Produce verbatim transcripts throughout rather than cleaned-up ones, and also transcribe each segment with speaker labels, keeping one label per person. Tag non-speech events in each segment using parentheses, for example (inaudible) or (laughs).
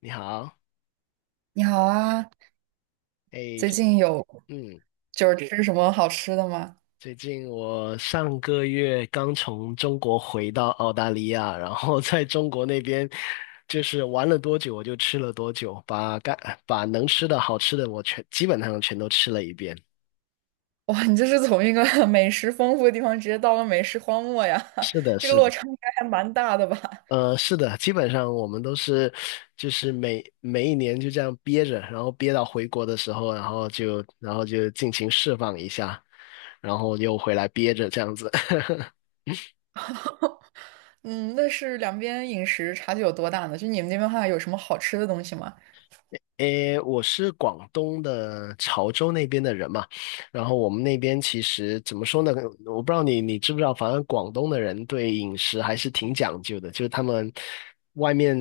Speaker 1: 你好。
Speaker 2: 你好啊，
Speaker 1: 哎，
Speaker 2: 最
Speaker 1: 就
Speaker 2: 近有
Speaker 1: 嗯，
Speaker 2: 就是吃什么好吃的吗？
Speaker 1: 最近我上个月刚从中国回到澳大利亚，然后在中国那边就是玩了多久我就吃了多久，把该把能吃的好吃的我全基本上全都吃了一遍。
Speaker 2: 哇，你这是从一个 (laughs) 美食丰富的地方直接到了美食荒漠呀，
Speaker 1: 是
Speaker 2: (laughs)
Speaker 1: 的，
Speaker 2: 这个
Speaker 1: 是
Speaker 2: 落
Speaker 1: 的，
Speaker 2: 差应该还蛮大的吧？
Speaker 1: 呃，是的，基本上我们都是就是每每一年就这样憋着，然后憋到回国的时候，然后就然后就尽情释放一下，然后又回来憋着这样子。(laughs)
Speaker 2: 嗯，那是两边饮食差距有多大呢？就你们那边的话，有什么好吃的东西吗？
Speaker 1: 诶，我是广东的潮州那边的人嘛，然后我们那边其实怎么说呢？我不知道你你知不知道，反正广东的人对饮食还是挺讲究的，就是他们外面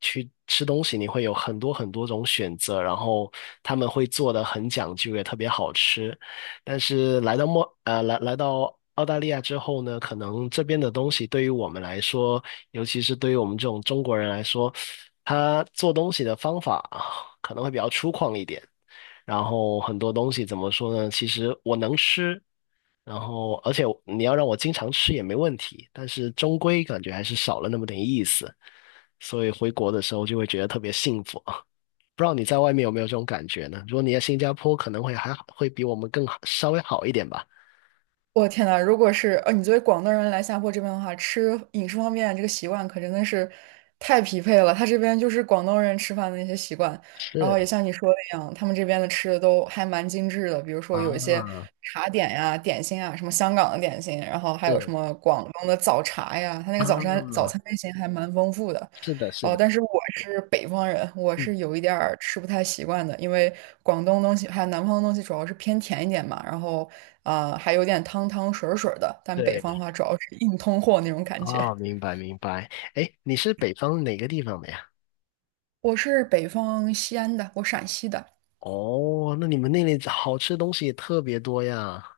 Speaker 1: 去吃东西，你会有很多很多种选择，然后他们会做的很讲究，也特别好吃。但是来到墨呃来来到澳大利亚之后呢，可能这边的东西对于我们来说，尤其是对于我们这种中国人来说，他做东西的方法啊可能会比较粗犷一点。然后很多东西怎么说呢？其实我能吃，然后而且你要让我经常吃也没问题，但是终归感觉还是少了那么点意思。所以回国的时候就会觉得特别幸福啊！(laughs) 不知道你在外面有没有这种感觉呢？如果你在新加坡，可能会还会比我们更好，稍微好一点吧。
Speaker 2: 我天呐，如果是呃，你作为广东人来下坡这边的话，吃饮食方面这个习惯可真的是太匹配了。他这边就是广东人吃饭的那些习惯，然后也
Speaker 1: 是
Speaker 2: 像你说的一样，他们这边的吃的都还蛮精致的，比如说有一些
Speaker 1: 啊，
Speaker 2: 茶点呀、点心啊，什么香港的点心，然后还有什
Speaker 1: 是
Speaker 2: 么广东的早茶呀，他那个早餐早
Speaker 1: 啊，
Speaker 2: 餐类型还蛮丰富的。
Speaker 1: 是的，是
Speaker 2: 哦，
Speaker 1: 的，
Speaker 2: 但是我是北方人，我
Speaker 1: 嗯，
Speaker 2: 是有一点儿吃不太习惯的，因为广东东西还有南方的东西主要是偏甜一点嘛，然后呃还有点汤汤水儿水儿的，但北方
Speaker 1: 对，
Speaker 2: 的话主要是硬通货那种感觉。
Speaker 1: 哦，明白明白。哎，你是北方哪个地方的呀？
Speaker 2: 我是北方西安的，我陕西的。
Speaker 1: 哦，那你们那里好吃的东西也特别多呀。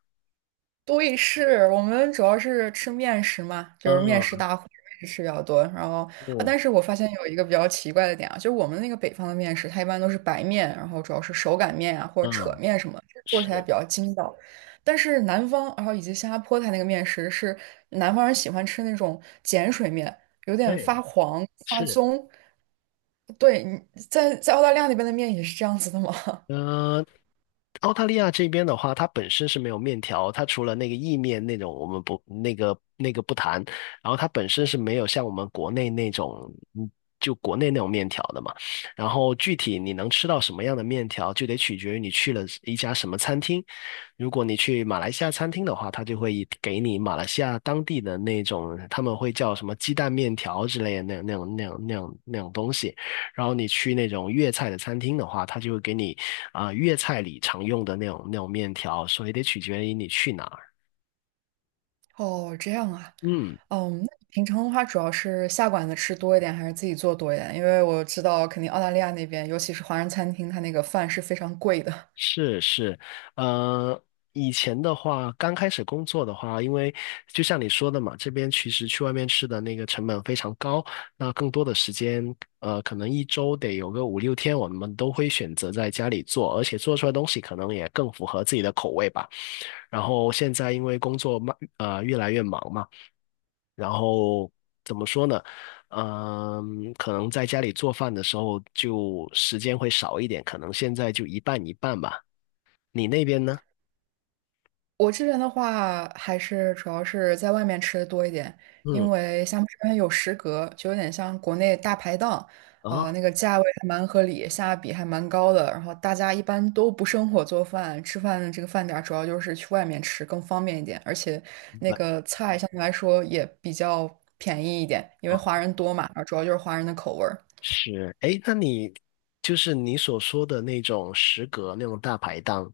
Speaker 2: 对，是我们主要是吃面食嘛，就是面食
Speaker 1: 嗯，
Speaker 2: 大户，面食吃比较多。然后啊，
Speaker 1: 哦，
Speaker 2: 但是我发现有一个比较奇怪的点啊，就是我们那个北方的面食，它一般都是白面，然后主要是手擀面啊或者扯
Speaker 1: 嗯，
Speaker 2: 面什么，就是做起来比
Speaker 1: 是，
Speaker 2: 较筋道。但是南方，然后以及新加坡它那个面食是南方人喜欢吃那种碱水面，有点发
Speaker 1: 对，
Speaker 2: 黄发
Speaker 1: 是，
Speaker 2: 棕。对，你在在澳大利亚那边的面也是这样子的吗？
Speaker 1: 呃，澳大利亚这边的话，它本身是没有面条，它除了那个意面那种，我们不那个那个不谈，然后它本身是没有像我们国内那种，嗯，就国内那种面条的嘛。然后具体你能吃到什么样的面条，就得取决于你去了一家什么餐厅。如果你去马来西亚餐厅的话，它就会以给你马来西亚当地的那种，他们会叫什么鸡蛋面条之类的那那那种那种那种那种东西。然后你去那种粤菜的餐厅的话，他就会给你啊、呃粤菜里常用的那种那种面条，所以得取决于你去哪儿。
Speaker 2: (laughs) 哦，这样啊。
Speaker 1: 嗯，
Speaker 2: 嗯，那你平常的话，主要是下馆子吃多一点，还是自己做多一点？因为我知道，肯定澳大利亚那边，尤其是华人餐厅，它那个饭是非常贵的。
Speaker 1: 是是，呃，以前的话，刚开始工作的话，因为就像你说的嘛，这边其实去外面吃的那个成本非常高，那更多的时间，呃，可能一周得有个五六天，我们都会选择在家里做，而且做出来的东西可能也更符合自己的口味吧。然后现在因为工作慢，呃，越来越忙嘛。然后怎么说呢？嗯，可能在家里做饭的时候就时间会少一点，可能现在就一半一半吧。你那边呢？
Speaker 2: 我这边的话，还是主要是在外面吃的多一点，因
Speaker 1: 嗯，
Speaker 2: 为像这边有食阁，就有点像国内大排档，呃，
Speaker 1: 啊，
Speaker 2: 那个价位还蛮合理，性价比还蛮高的。然后大家一般都不生火做饭，吃饭的这个饭点儿主要就是去外面吃更方便一点，而且
Speaker 1: 明
Speaker 2: 那
Speaker 1: 白
Speaker 2: 个菜相对来说也比较便宜一点，因为
Speaker 1: 啊，
Speaker 2: 华人多嘛，然后主要就是华人的口味儿。
Speaker 1: 是，诶，那你就是你所说的那种食阁那种大排档，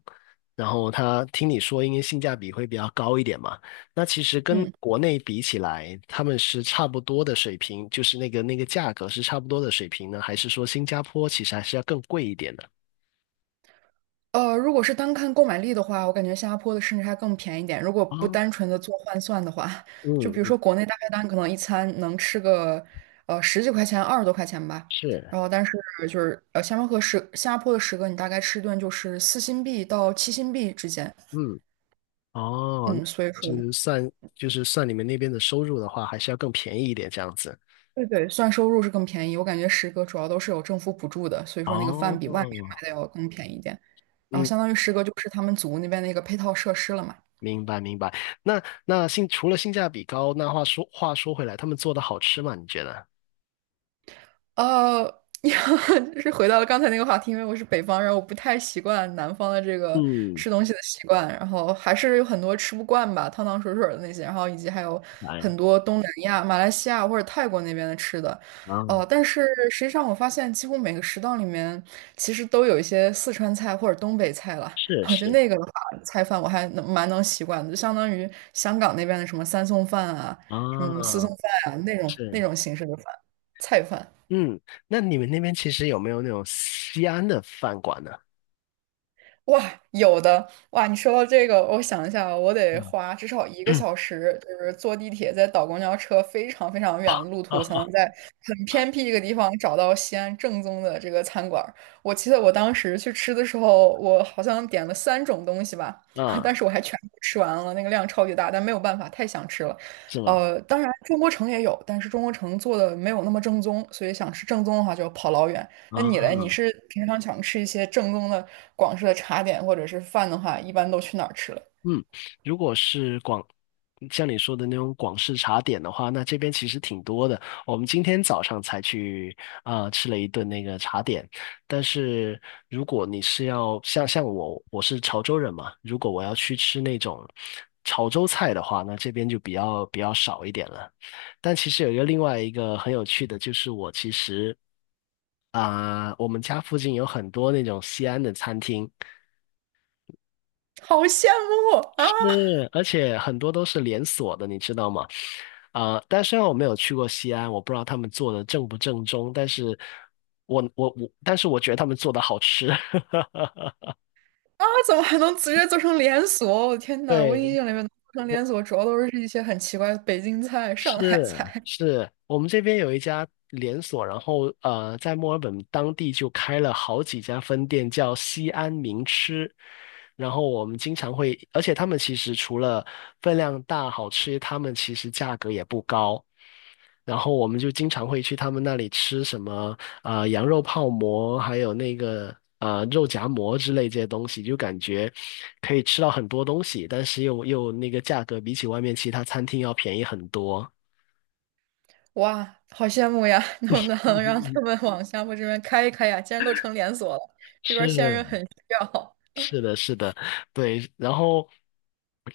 Speaker 1: 然后他听你说应该性价比会比较高一点嘛？那其实跟
Speaker 2: 嗯。
Speaker 1: 国内比起来，他们是差不多的水平，就是那个那个价格是差不多的水平呢，还是说新加坡其实还是要更贵一点的？
Speaker 2: 呃，如果是单看购买力的话，我感觉新加坡的甚至还更便宜点。如果不
Speaker 1: 哦
Speaker 2: 单纯的做换算的话，就
Speaker 1: 嗯
Speaker 2: 比如
Speaker 1: 嗯
Speaker 2: 说国内大概单可能一餐能吃个呃十几块钱、二十多块钱吧。
Speaker 1: 是，
Speaker 2: 然后但是就是呃，新加坡和十新加坡的十个，你大概吃一顿就是四新币到七新币之间。
Speaker 1: 嗯哦，那
Speaker 2: 嗯，所以说
Speaker 1: 就是算就是算你们那边的收入的话，还是要更便宜一点这样子。
Speaker 2: 对对，算收入是更便宜。我感觉十个主要都是有政府补助的，所以说那个饭
Speaker 1: 哦，
Speaker 2: 比外面卖的要更便宜一点。然后
Speaker 1: 嗯，
Speaker 2: 相当于十个就是他们组那边的一个配套设施了嘛。
Speaker 1: 明白明白。那那性除了性价比高，那话说话说回来，他们做的好吃吗？你觉得？
Speaker 2: 呃，(laughs) 就是回到了刚才那个话题，因为我是北方人，我不太习惯南方的这个
Speaker 1: 嗯，
Speaker 2: 吃东西的习惯，然后还是有很多吃不惯吧，汤汤水水的那些，然后以及还有很
Speaker 1: 来
Speaker 2: 多东南亚、马来西亚或者泰国那边的吃的，
Speaker 1: 啊，
Speaker 2: 哦、但是实际上我发现几乎每个食堂里面其实都有一些四川菜或者东北菜了，
Speaker 1: 是
Speaker 2: 我觉得
Speaker 1: 是
Speaker 2: 那个的话，菜饭我还能蛮能习惯的，就相当于香港那边的什么三送饭啊、什么四
Speaker 1: 啊
Speaker 2: 送饭啊那种那
Speaker 1: 是，
Speaker 2: 种形式的饭菜饭。
Speaker 1: 嗯，那你们那边其实有没有那种西安的饭馆呢？
Speaker 2: 哇，有的哇！你说到这个，我想一下，我得
Speaker 1: 嗯，
Speaker 2: 花至少一个
Speaker 1: (coughs)
Speaker 2: 小时，就是坐地铁，再倒公交车，非常非常远的路
Speaker 1: (clears throat)
Speaker 2: 途，才能
Speaker 1: 啊
Speaker 2: 在很偏僻一个地方找到西安正宗的这个餐馆儿。我记得我当时去吃的时候，我好像点了三种东西吧，(laughs) 但
Speaker 1: 啊，
Speaker 2: 是我还全部吃完了，那个量超级大，但没有办法，太想吃了。
Speaker 1: 是吗？
Speaker 2: 呃，当然中国城也有，但是中国城做的没有那么正宗，所以想吃正宗的话，就要跑老远。那你嘞？你
Speaker 1: 啊。
Speaker 2: 是平常想吃一些正宗的广式的茶点或者是饭的话，一般都去哪儿吃了？
Speaker 1: 嗯，如果是广，像你说的那种广式茶点的话，那这边其实挺多的。我们今天早上才去啊、吃了一顿那个茶点，但是如果你是要像像我，我是潮州人嘛，如果我要去吃那种潮州菜的话，那这边就比较比较少一点了。但其实有一个另外一个很有趣的，就是我其实啊、我们家附近有很多那种西安的餐厅。
Speaker 2: (laughs) 好羡慕啊
Speaker 1: 是，而且很多都是连锁的，你知道吗？啊、但虽然我没有去过西安，我不知道他们做的正不正宗，但是我我我，但是我觉得他们做的好吃。(laughs)
Speaker 2: 啊！怎么还能直接做成连锁？我的天呐，我
Speaker 1: 对，
Speaker 2: 印象里面能做成
Speaker 1: 我
Speaker 2: 连锁，主要都是一些很奇怪的北京菜、上海
Speaker 1: 是
Speaker 2: 菜。
Speaker 1: 是，我们这边有一家连锁，然后呃，在墨尔本当地就开了好几家分店，叫西安名吃。然后我们经常会，而且他们其实除了分量大、好吃，他们其实价格也不高。然后我们就经常会去他们那里吃什么啊、呃羊肉泡馍，还有那个啊、呃肉夹馍之类这些东西，就感觉可以吃到很多东西，但是又又那个价格比起外面其他餐厅要便宜很多。
Speaker 2: 哇，好羡慕呀！能不能让他们往厦门这边开一开呀？既然都成连锁了，
Speaker 1: (laughs)
Speaker 2: 这边儿线人
Speaker 1: 是，
Speaker 2: 很需要。
Speaker 1: 是的，是的，对，然后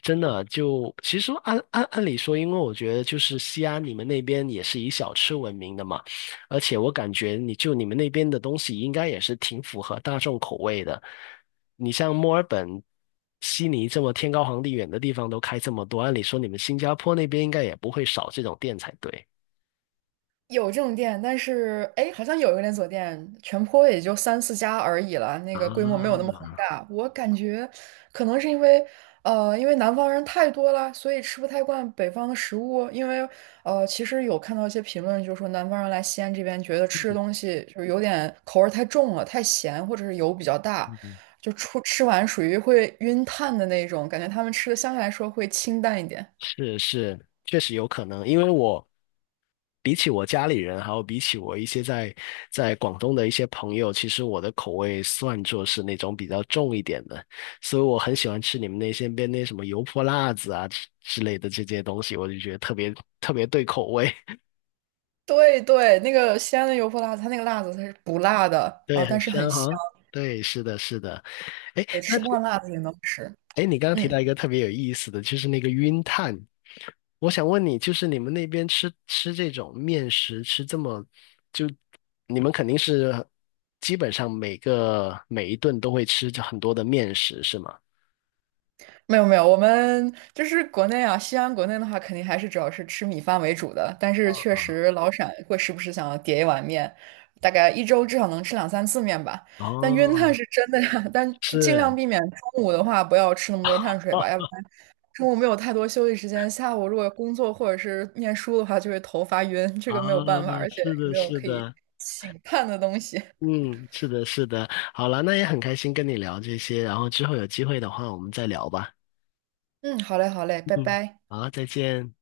Speaker 1: 真的就其实按按按理说，因为我觉得就是西安你们那边也是以小吃闻名的嘛，而且我感觉你就你们那边的东西应该也是挺符合大众口味的。你像墨尔本、悉尼这么天高皇帝远的地方都开这么多，按理说你们新加坡那边应该也不会少这种店才对。
Speaker 2: 有这种店，但是哎，诶好像有一个连锁店，全坡也就三四家而已了，那个规模没有那
Speaker 1: 啊，
Speaker 2: 么宏大。我感觉可能是因为，呃，因为南方人太多了，所以吃不太惯北方的食物。因为，呃，其实有看到一些评论，就是说南方人来西安这边，觉得吃的东西就是有点口味儿太重了，太咸，或者是油比较大，
Speaker 1: 嗯，
Speaker 2: 就出吃完属于会晕碳的那种，感觉他们吃的相对来说会清淡一点。
Speaker 1: 是是，确实有可能，因为我。比起我家里人，还有比起我一些在在广东的一些朋友，其实我的口味算作是那种比较重一点的，所以我很喜欢吃你们那些边那什么油泼辣子啊之之类的这些东西，我就觉得特别特别对口味，
Speaker 2: 对对，那个西安的油泼辣子，它那个辣子它是不辣
Speaker 1: (laughs)
Speaker 2: 的啊，
Speaker 1: 对，很
Speaker 2: 但是很
Speaker 1: 香
Speaker 2: 香，
Speaker 1: 哈。对，是的，是的。哎
Speaker 2: 对，吃不惯辣子也能吃。
Speaker 1: 哎，你刚刚提
Speaker 2: 嗯，
Speaker 1: 到一个特别有意思的，就是那个晕碳。我想问你，就是你们那边吃吃这种面食，吃这么，就你们肯定是基本上每个每一顿都会吃着很多的面食，是吗？
Speaker 2: 没有没有，我们就是国内啊，西安国内的话，肯定还是主要是吃米饭为主的，但是确实老陕会时不时想要叠一碗面，大概一周至少能吃两三次面吧。但晕碳
Speaker 1: 哦，
Speaker 2: 是真的呀，(laughs) 但就尽量
Speaker 1: 是。
Speaker 2: 避免中午的话不要吃那么多碳水吧，要不然。
Speaker 1: (laughs)
Speaker 2: 中午没有太多休息时间，下午如果工作或者是念书的话，就会头发晕，这
Speaker 1: 啊，
Speaker 2: 个没有办法，而且
Speaker 1: 是
Speaker 2: 也
Speaker 1: 的，
Speaker 2: 没有
Speaker 1: 是
Speaker 2: 可以
Speaker 1: 的，
Speaker 2: 醒叹的东西。(laughs)
Speaker 1: 嗯，是的，是的。好了，那也很开心跟你聊这些，然后之后有机会的话，我们再聊吧。
Speaker 2: 嗯，好嘞，好嘞，拜
Speaker 1: 嗯，
Speaker 2: 拜。
Speaker 1: 好，再见。